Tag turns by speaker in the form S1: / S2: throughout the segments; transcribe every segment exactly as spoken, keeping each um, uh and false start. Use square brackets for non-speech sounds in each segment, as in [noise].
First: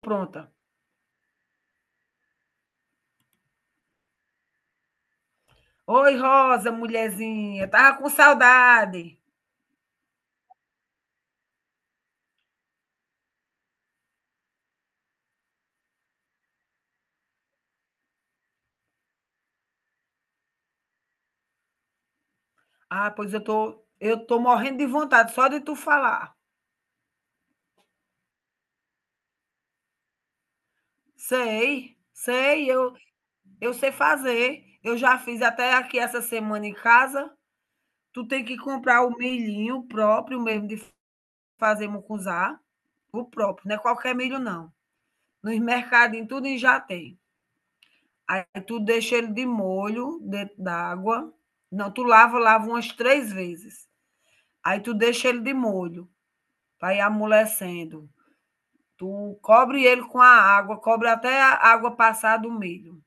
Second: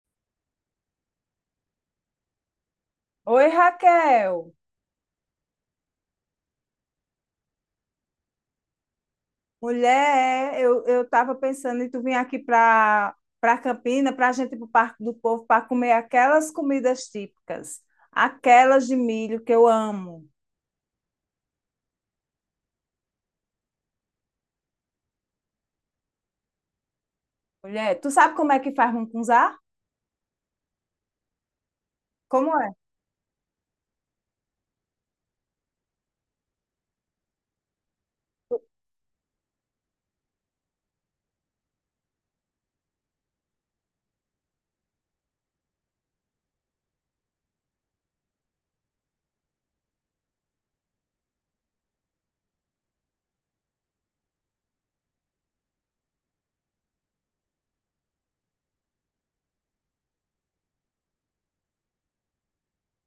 S1: Pronta.
S2: Oi, Raquel.
S1: Oi, Rosa, mulherzinha, estava com saudade.
S2: Mulher, é, eu, eu estava pensando em tu vir aqui para para Campina, para a gente ir para o Parque do Povo, para comer aquelas comidas típicas, aquelas de milho que eu amo.
S1: Ah, pois eu tô eu tô morrendo de vontade só de tu falar.
S2: Mulher, tu sabe como é que faz mungunzá?
S1: Sei,
S2: Como é?
S1: sei, eu eu sei fazer. Eu já fiz até aqui essa semana em casa. Tu tem que comprar o milhinho próprio mesmo de fazer mucunzá, o próprio, não é qualquer milho não. Nos mercadinhos tudinho já tem. Aí tu deixa ele de molho dentro d'água. Não, tu lava, lava umas três vezes. Aí tu deixa ele de molho. Vai amolecendo. Tu cobre ele com a água, cobre até a água passar do milho.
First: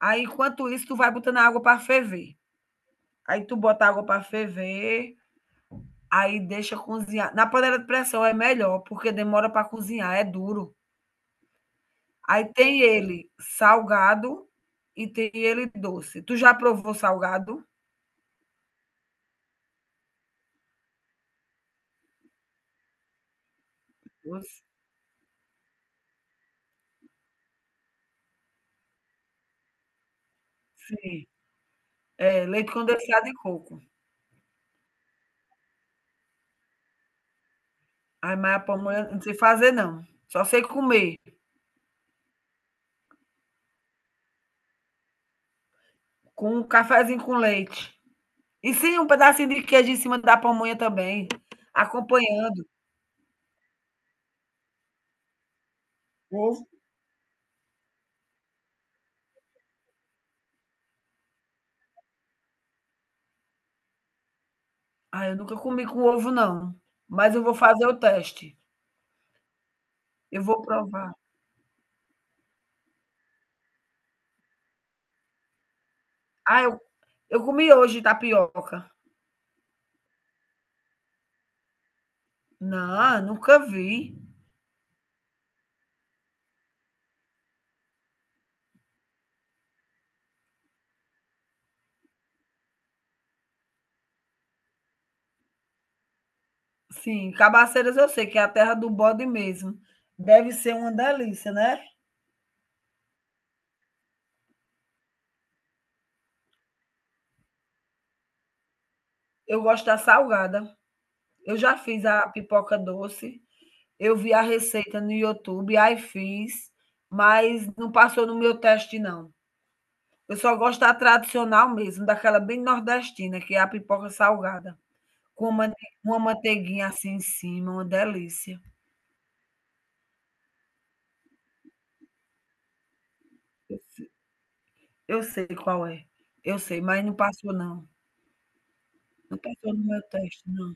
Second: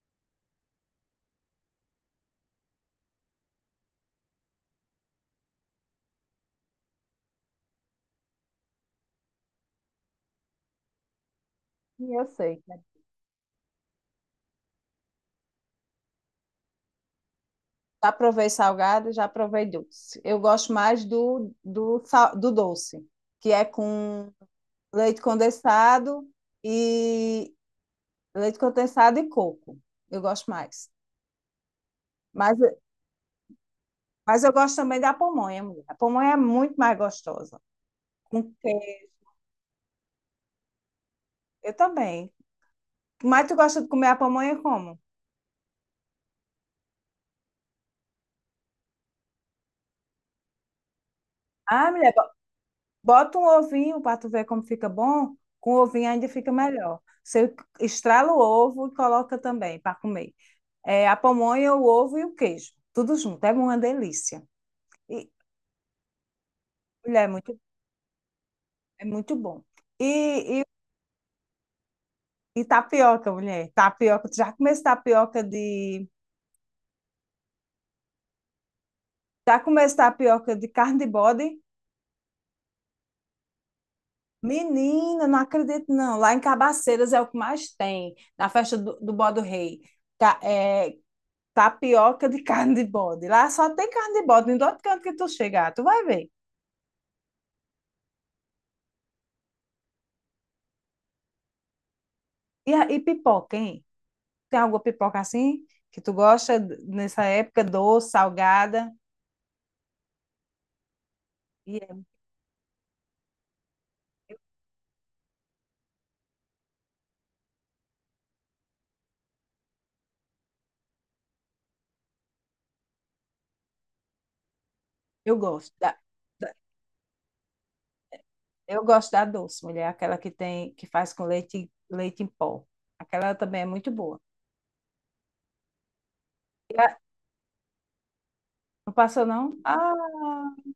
S1: Aí, enquanto isso, tu vai botando a água para ferver. Aí tu bota a água para ferver, aí deixa cozinhar. Na panela de pressão é melhor, porque demora para cozinhar, é duro.
S2: Sim, eu
S1: Aí
S2: sei, né?
S1: tem ele salgado e tem ele doce. Tu já provou salgado?
S2: Já provei salgado, já provei doce. Eu gosto mais do, do, sal- do doce, que é com
S1: Doce?
S2: leite condensado e leite condensado e coco. Eu gosto mais.
S1: Sim. É,
S2: Mas
S1: leite condensado e coco.
S2: Mas eu gosto também da pamonha, mulher. A pamonha é muito mais gostosa.
S1: Ai,
S2: Com
S1: mas a
S2: queijo.
S1: pamonha não sei fazer, não. Só sei comer.
S2: Eu também. Mas tu gosta de comer a pamonha como?
S1: Com um cafezinho com leite. E sim, um pedacinho de queijo em cima da pamonha também,
S2: Ah, mulher, bo-
S1: acompanhando.
S2: bota um ovinho para tu ver como fica bom. Com o ovinho ainda fica
S1: Ovo.
S2: melhor. Você estrala o ovo e coloca também para comer. É, a pamonha, o ovo e o queijo. Tudo junto. É uma delícia. E,
S1: Ah, eu nunca comi com ovo, não.
S2: mulher, é
S1: Mas eu vou
S2: muito,
S1: fazer o teste.
S2: é muito bom.
S1: Eu
S2: E,
S1: vou
S2: e,
S1: provar.
S2: e tapioca, mulher. Tapioca. Tu já comeu tapioca de...
S1: Ah, eu, eu comi hoje tapioca.
S2: Já comeu tapioca de carne de bode?
S1: Não, nunca vi.
S2: Menina, não acredito não. Lá em Cabaceiras é o que mais tem, na festa do, do Bode Rei. Tá, é, Tapioca de [laughs] carne de bode. Lá só tem carne de bode, em todo canto que tu chegar, tu vai ver.
S1: Sim, Cabaceiras eu sei que é a terra do bode mesmo. Deve ser uma delícia, né?
S2: E, a- e pipoca, hein? Tem alguma pipoca assim que tu gosta d- nessa época, doce, salgada?
S1: Eu gosto da salgada. Eu
S2: E
S1: já fiz
S2: é-
S1: a pipoca doce. Eu vi a receita no YouTube, aí fiz, mas não passou no meu teste, não. Eu só gosto da tradicional mesmo, daquela bem nordestina, que é a pipoca salgada,
S2: eu
S1: com uma
S2: gosto
S1: mante
S2: da,
S1: uma
S2: da-
S1: manteiguinha assim em cima, uma delícia.
S2: eu gosto da doce, mulher, aquela que tem que faz com leite leite em pó. Aquela também é
S1: Eu
S2: muito
S1: se
S2: boa.
S1: eu sei qual é, eu
S2: E
S1: sei,
S2: a-
S1: mas não passou não,
S2: não passou
S1: não
S2: não?
S1: passou
S2: Ah,
S1: no meu teste não.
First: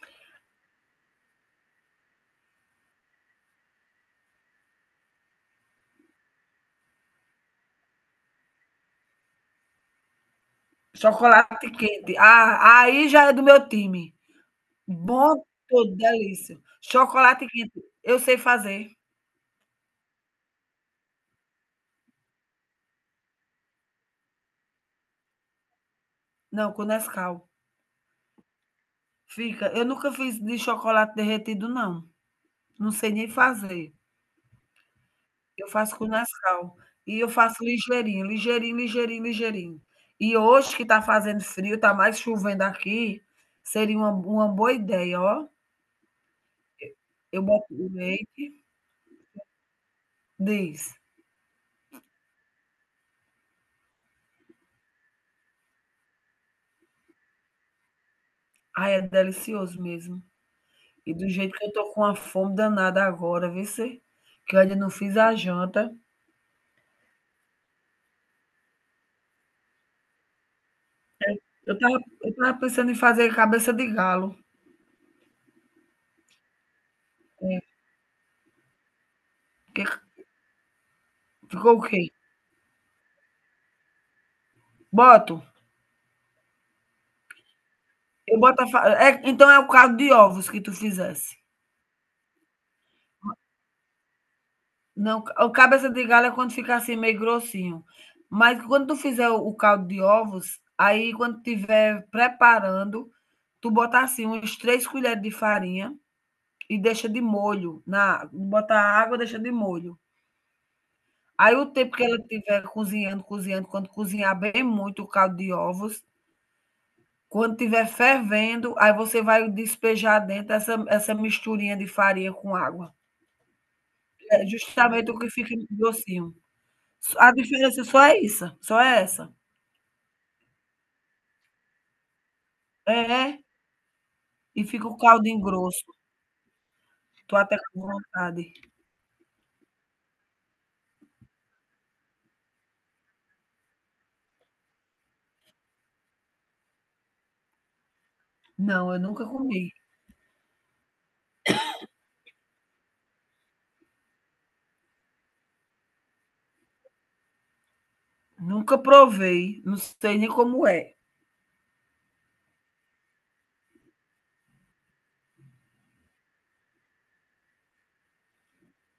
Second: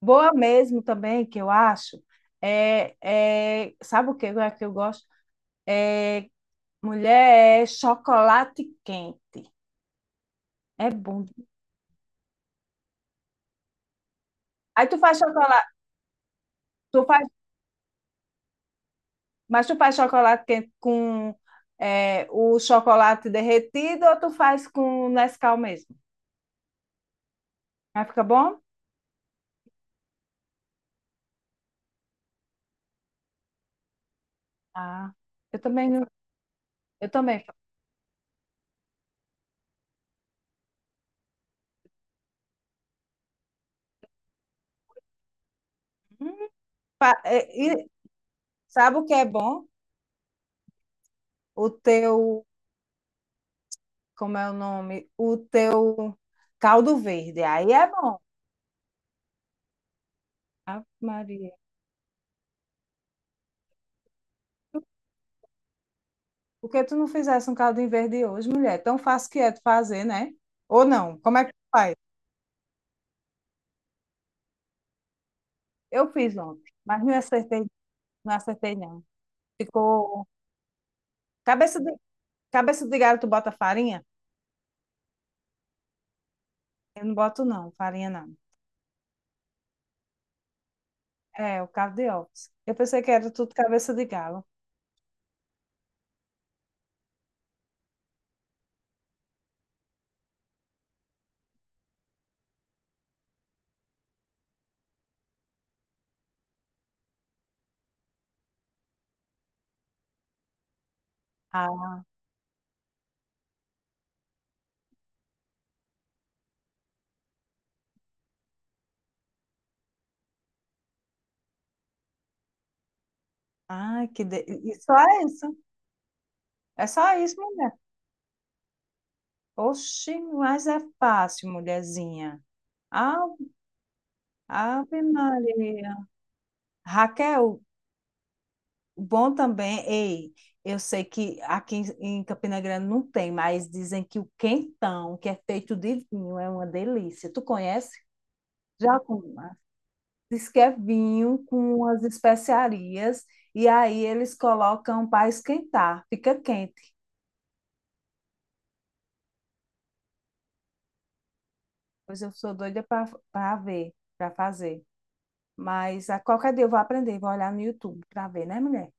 S2: boa mesmo também, que eu acho, é, é- sabe o que é que eu gosto? É, mulher, é chocolate quente. É bom.
S1: Chocolate quente, ah, aí já é do meu time.
S2: Aí tu faz
S1: Bom
S2: chocolate,
S1: todo, delícia.
S2: tu faz,
S1: Chocolate quente, eu sei fazer.
S2: mas tu faz chocolate quente com é, o chocolate derretido ou tu faz com Nescau mesmo?
S1: Não, com Nescau.
S2: Aí fica bom?
S1: Fica eu nunca fiz de chocolate derretido não, não sei nem fazer.
S2: Ah, eu
S1: Eu
S2: também,
S1: faço
S2: não-
S1: com Nescau.
S2: eu
S1: E eu
S2: também. fa-
S1: faço ligeirinho, ligeirinho, ligeirinho, ligeirinho. E hoje que está fazendo frio, está mais chovendo aqui, seria uma uma boa ideia, ó.
S2: Hum, fa-
S1: Eu
S2: é,
S1: boto
S2: e
S1: o leite
S2: sabe o que é bom?
S1: diz.
S2: O teu, como é o nome? O teu caldo verde. Aí é bom.
S1: Ai, é delicioso mesmo.
S2: Ave
S1: E do
S2: Maria.
S1: jeito que eu tô com uma fome danada agora, vice, que eu ainda não fiz a janta.
S2: Por que tu não fizesse um caldinho verde hoje, mulher? Tão fácil que é de fazer, né? Ou não? Como é que tu
S1: Eu
S2: faz?
S1: tava eu tava pensando em fazer cabeça de galo.
S2: Eu fiz ontem, mas não
S1: É,
S2: acertei, não acertei não.
S1: que
S2: Ficou
S1: ficou
S2: cabeça
S1: o
S2: de
S1: quê?
S2: cabeça de galho, tu bota farinha?
S1: Boto?
S2: Eu não boto não, farinha não.
S1: Eu boto a fa é, então é o caldo de ovos que tu fizesse.
S2: É, o caldo de ovos. Eu pensei que era tudo cabeça de galo.
S1: Não, o cabeça de galho é quando fica assim meio grossinho. Mas quando tu fizer o o caldo de ovos, aí quando tiver preparando, tu bota assim uns três colheres de farinha e deixa de molho na bota a água, deixa de molho. Aí o
S2: Ah,
S1: tempo que ela estiver cozinhando, cozinhando, quando cozinhar bem muito o caldo de ovos, quando estiver fervendo, aí você vai despejar dentro essa essa misturinha de farinha com água.
S2: ai, que de...
S1: É
S2: e e só
S1: justamente o
S2: é
S1: que fica
S2: isso.
S1: grossinho.
S2: É só
S1: A
S2: isso, mulher.
S1: diferença só é isso, só é essa.
S2: Oxi, mas é fácil, mulherzinha.
S1: É, é,
S2: Ave,
S1: e fica o
S2: Ave
S1: caldinho grosso.
S2: Maria.
S1: Tô até
S2: Raquel,
S1: com vontade.
S2: bom também, ei, eu sei que aqui em em Campina Grande não tem, mas dizem que o quentão, que é feito de vinho, é uma delícia. Tu conhece?
S1: Não,
S2: Já
S1: eu nunca
S2: comi lá.
S1: comi,
S2: Diz que é vinho com umas especiarias e aí eles colocam para esquentar, fica quente.
S1: nunca provei, não sei nem como é.
S2: Pois eu sou doida para ver, para fazer. Mas a qualquer dia eu vou aprender, vou olhar no YouTube para ver, né, mulher?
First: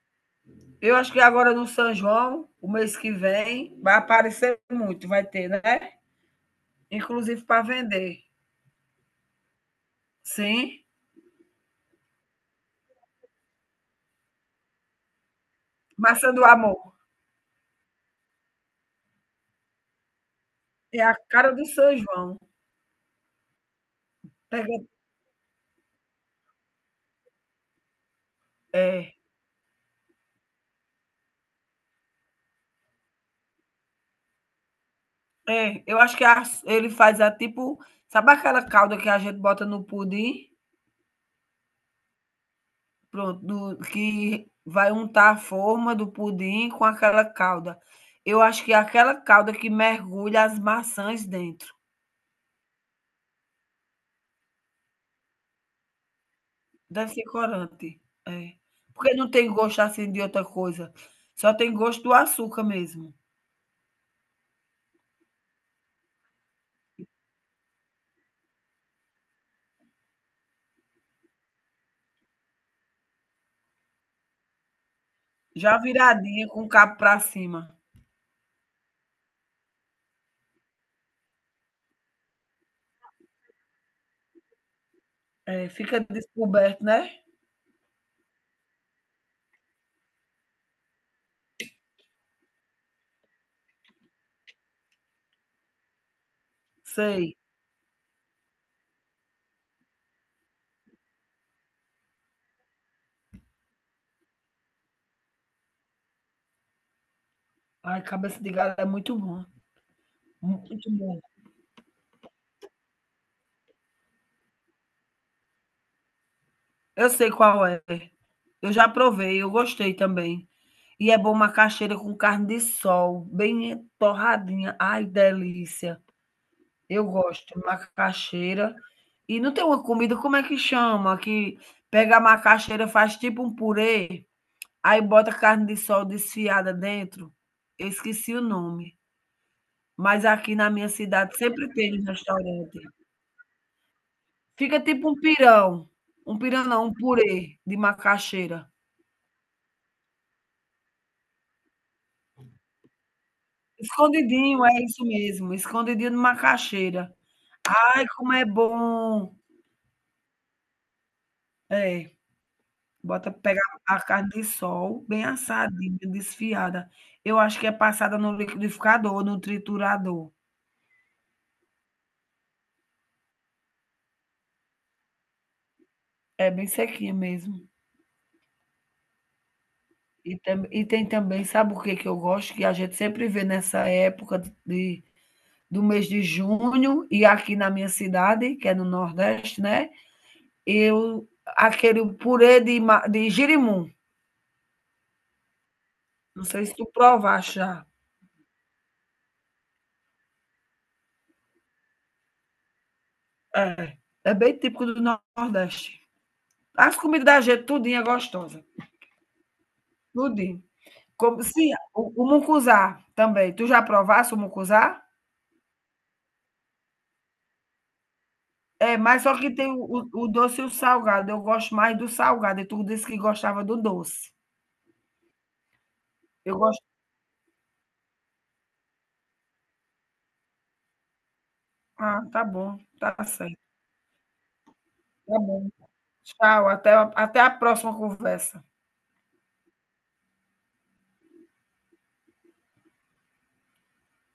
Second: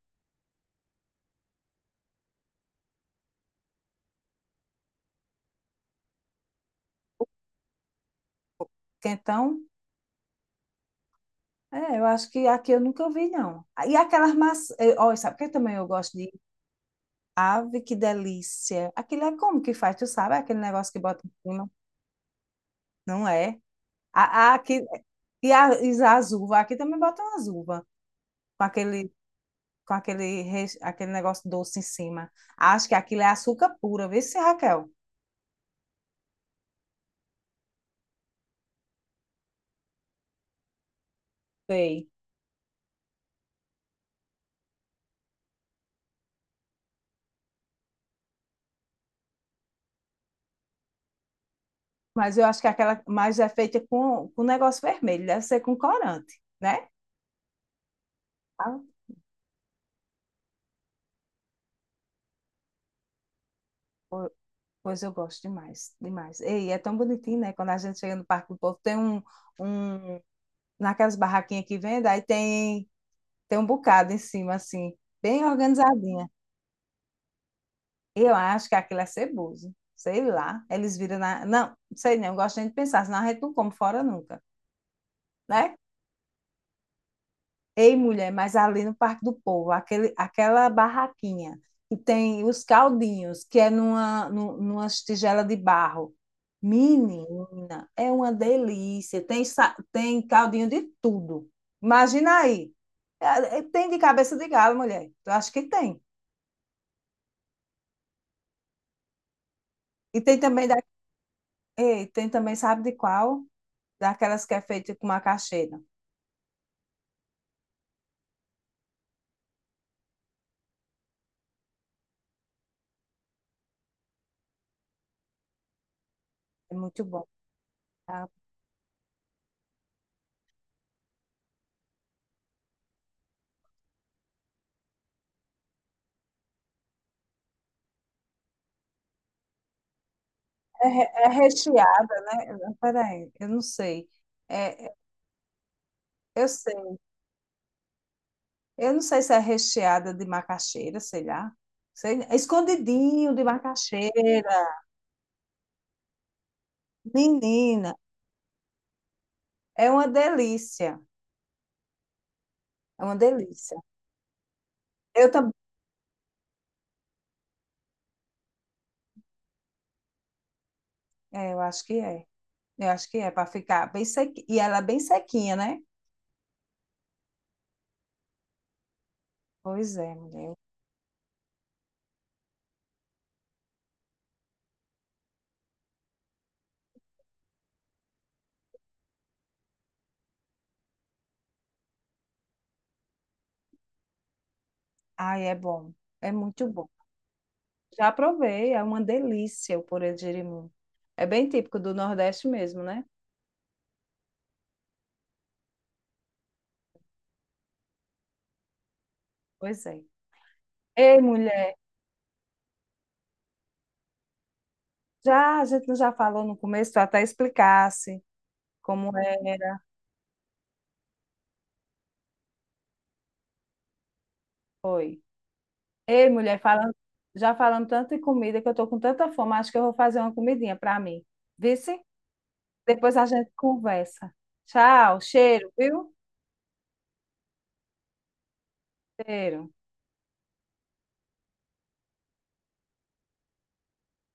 S1: Eu acho que agora no São João, o mês que vem, vai aparecer muito, vai ter, né, inclusive para vender.
S2: Quentão,
S1: Sim,
S2: é, eu acho que aqui eu nunca vi, não. E aquelas maçãs, olha, sabe o que também eu gosto de...
S1: maçã do amor,
S2: Ave, que delícia. Aquilo é como que faz, tu sabe? Aquele negócio que
S1: é a
S2: bota em
S1: cara do
S2: cima.
S1: São João.
S2: Não é? A, a, aqui,
S1: Pega
S2: e a, e as uvas. Aqui também botam as uvas. Com aquele,
S1: é,
S2: com aquele, res- aquele negócio doce em cima. Acho que aquilo é açúcar puro. Vê se, Raquel.
S1: é, eu acho que a ele faz a tipo sabe aquela calda que a gente bota no pudim?
S2: Sei.
S1: Pronto, do que vai untar a forma do pudim com aquela calda. Eu acho que é aquela calda que mergulha as maçãs dentro.
S2: Mas eu acho que aquela mais é feita com, com negócio vermelho. Deve ser com corante, né?
S1: Deve ser corante, é.
S2: Ah,
S1: Porque não tem gosto, assim, de outra coisa, só tem gosto do açúcar mesmo.
S2: po- pois eu gosto demais, demais. Ei, é tão bonitinho, né? Quando a gente chega no Parque do Povo, tem um... um, naquelas barraquinhas que vende, aí tem, tem um bocado em cima, assim, bem
S1: Já
S2: organizadinha.
S1: viradinha com o cabo pra cima.
S2: Eu acho que aquilo é ceboso. Sei lá. Eles viram na. Não, sei não, eu gosto nem de pensar, senão a gente não come fora nunca,
S1: É,
S2: né?
S1: fica descoberto, né.
S2: Ei, mulher, mas ali no Parque do Povo, aquele, aquela barraquinha que tem os caldinhos, que é numa, nu- numa tigela de barro.
S1: Sei.
S2: Menina, é uma delícia. Tem, sa- tem caldinho de tudo. Imagina aí. É, é, Tem de cabeça de galo, mulher. Eu acho que tem.
S1: Ai, cabeça de galo é muito bom,
S2: E tem também da
S1: muito bom.
S2: E tem também, sabe de qual? Daquelas que é feita com macaxeira.
S1: Eu sei qual é. Eu já provei, eu gostei também. E é bom macaxeira com carne de sol, bem torradinha. Ai, delícia.
S2: É muito
S1: Eu
S2: bom.
S1: gosto de
S2: Tá?
S1: macaxeira. E não tem uma comida, como é que chama? Que pega a macaxeira, faz tipo um purê, aí bota carne de sol desfiada dentro. Eu esqueci o nome, mas aqui na
S2: É,
S1: minha
S2: re- é
S1: cidade sempre tem um
S2: recheada, né?
S1: restaurante.
S2: Peraí, eu não sei.
S1: Fica
S2: É, é,
S1: tipo um pirão. Um
S2: eu
S1: pirão não, um
S2: sei.
S1: purê de macaxeira.
S2: Eu não sei se é recheada de macaxeira, sei lá. Sei, é escondidinho de macaxeira.
S1: Escondidinho, é isso mesmo, escondidinho de macaxeira.
S2: Menina,
S1: Ai, como é bom!
S2: é uma delícia.
S1: É,
S2: É uma
S1: bota pega
S2: delícia.
S1: a carne de sol bem
S2: Eu também.
S1: assadinha, desfiada. Eu acho que é passada no liquidificador, no triturador.
S2: É, eu acho que é. Eu acho que é para ficar bem sequinha. E ela é bem sequinha, né?
S1: É bem sequinha mesmo.
S2: Pois é,
S1: E
S2: mulher.
S1: tam e tem também, sabe o que que eu gosto? Que a gente sempre vê nessa época de do mês de junho e aqui na minha cidade, que é no Nordeste, né, eu aquele purê de ma de jerimum.
S2: Ai, é bom. É
S1: Não sei
S2: muito
S1: se
S2: bom.
S1: tu provaste já.
S2: Já provei, é uma delícia o purê de jerimum. É bem típico do Nordeste mesmo, né?
S1: É, é bem típico do Nordeste. As comidas da gente tudinho é gostosa,
S2: Pois é.
S1: tudinho.
S2: Ei,
S1: Como sim,
S2: mulher,
S1: o o mucuzá também. Tu já provaste o mucuzá?
S2: já a gente não já falou no começo, tu até explicasse
S1: É,
S2: como
S1: mas só que tem
S2: era.
S1: o o o doce e o salgado. Eu gosto mais do salgado e tu disse que gostava do doce.
S2: Foi. Ei,
S1: Eu
S2: mulher,
S1: gosto
S2: falando, já falando tanto de comida que eu tô com tanta fome, acho que eu vou fazer uma comidinha para mim. Vice?
S1: ah, tá bom,
S2: Depois
S1: tá
S2: a gente
S1: certo.
S2: conversa. Tchau,
S1: Tá bom.
S2: cheiro, viu?
S1: Tchau, até a até a próxima conversa.
S2: Cheiro.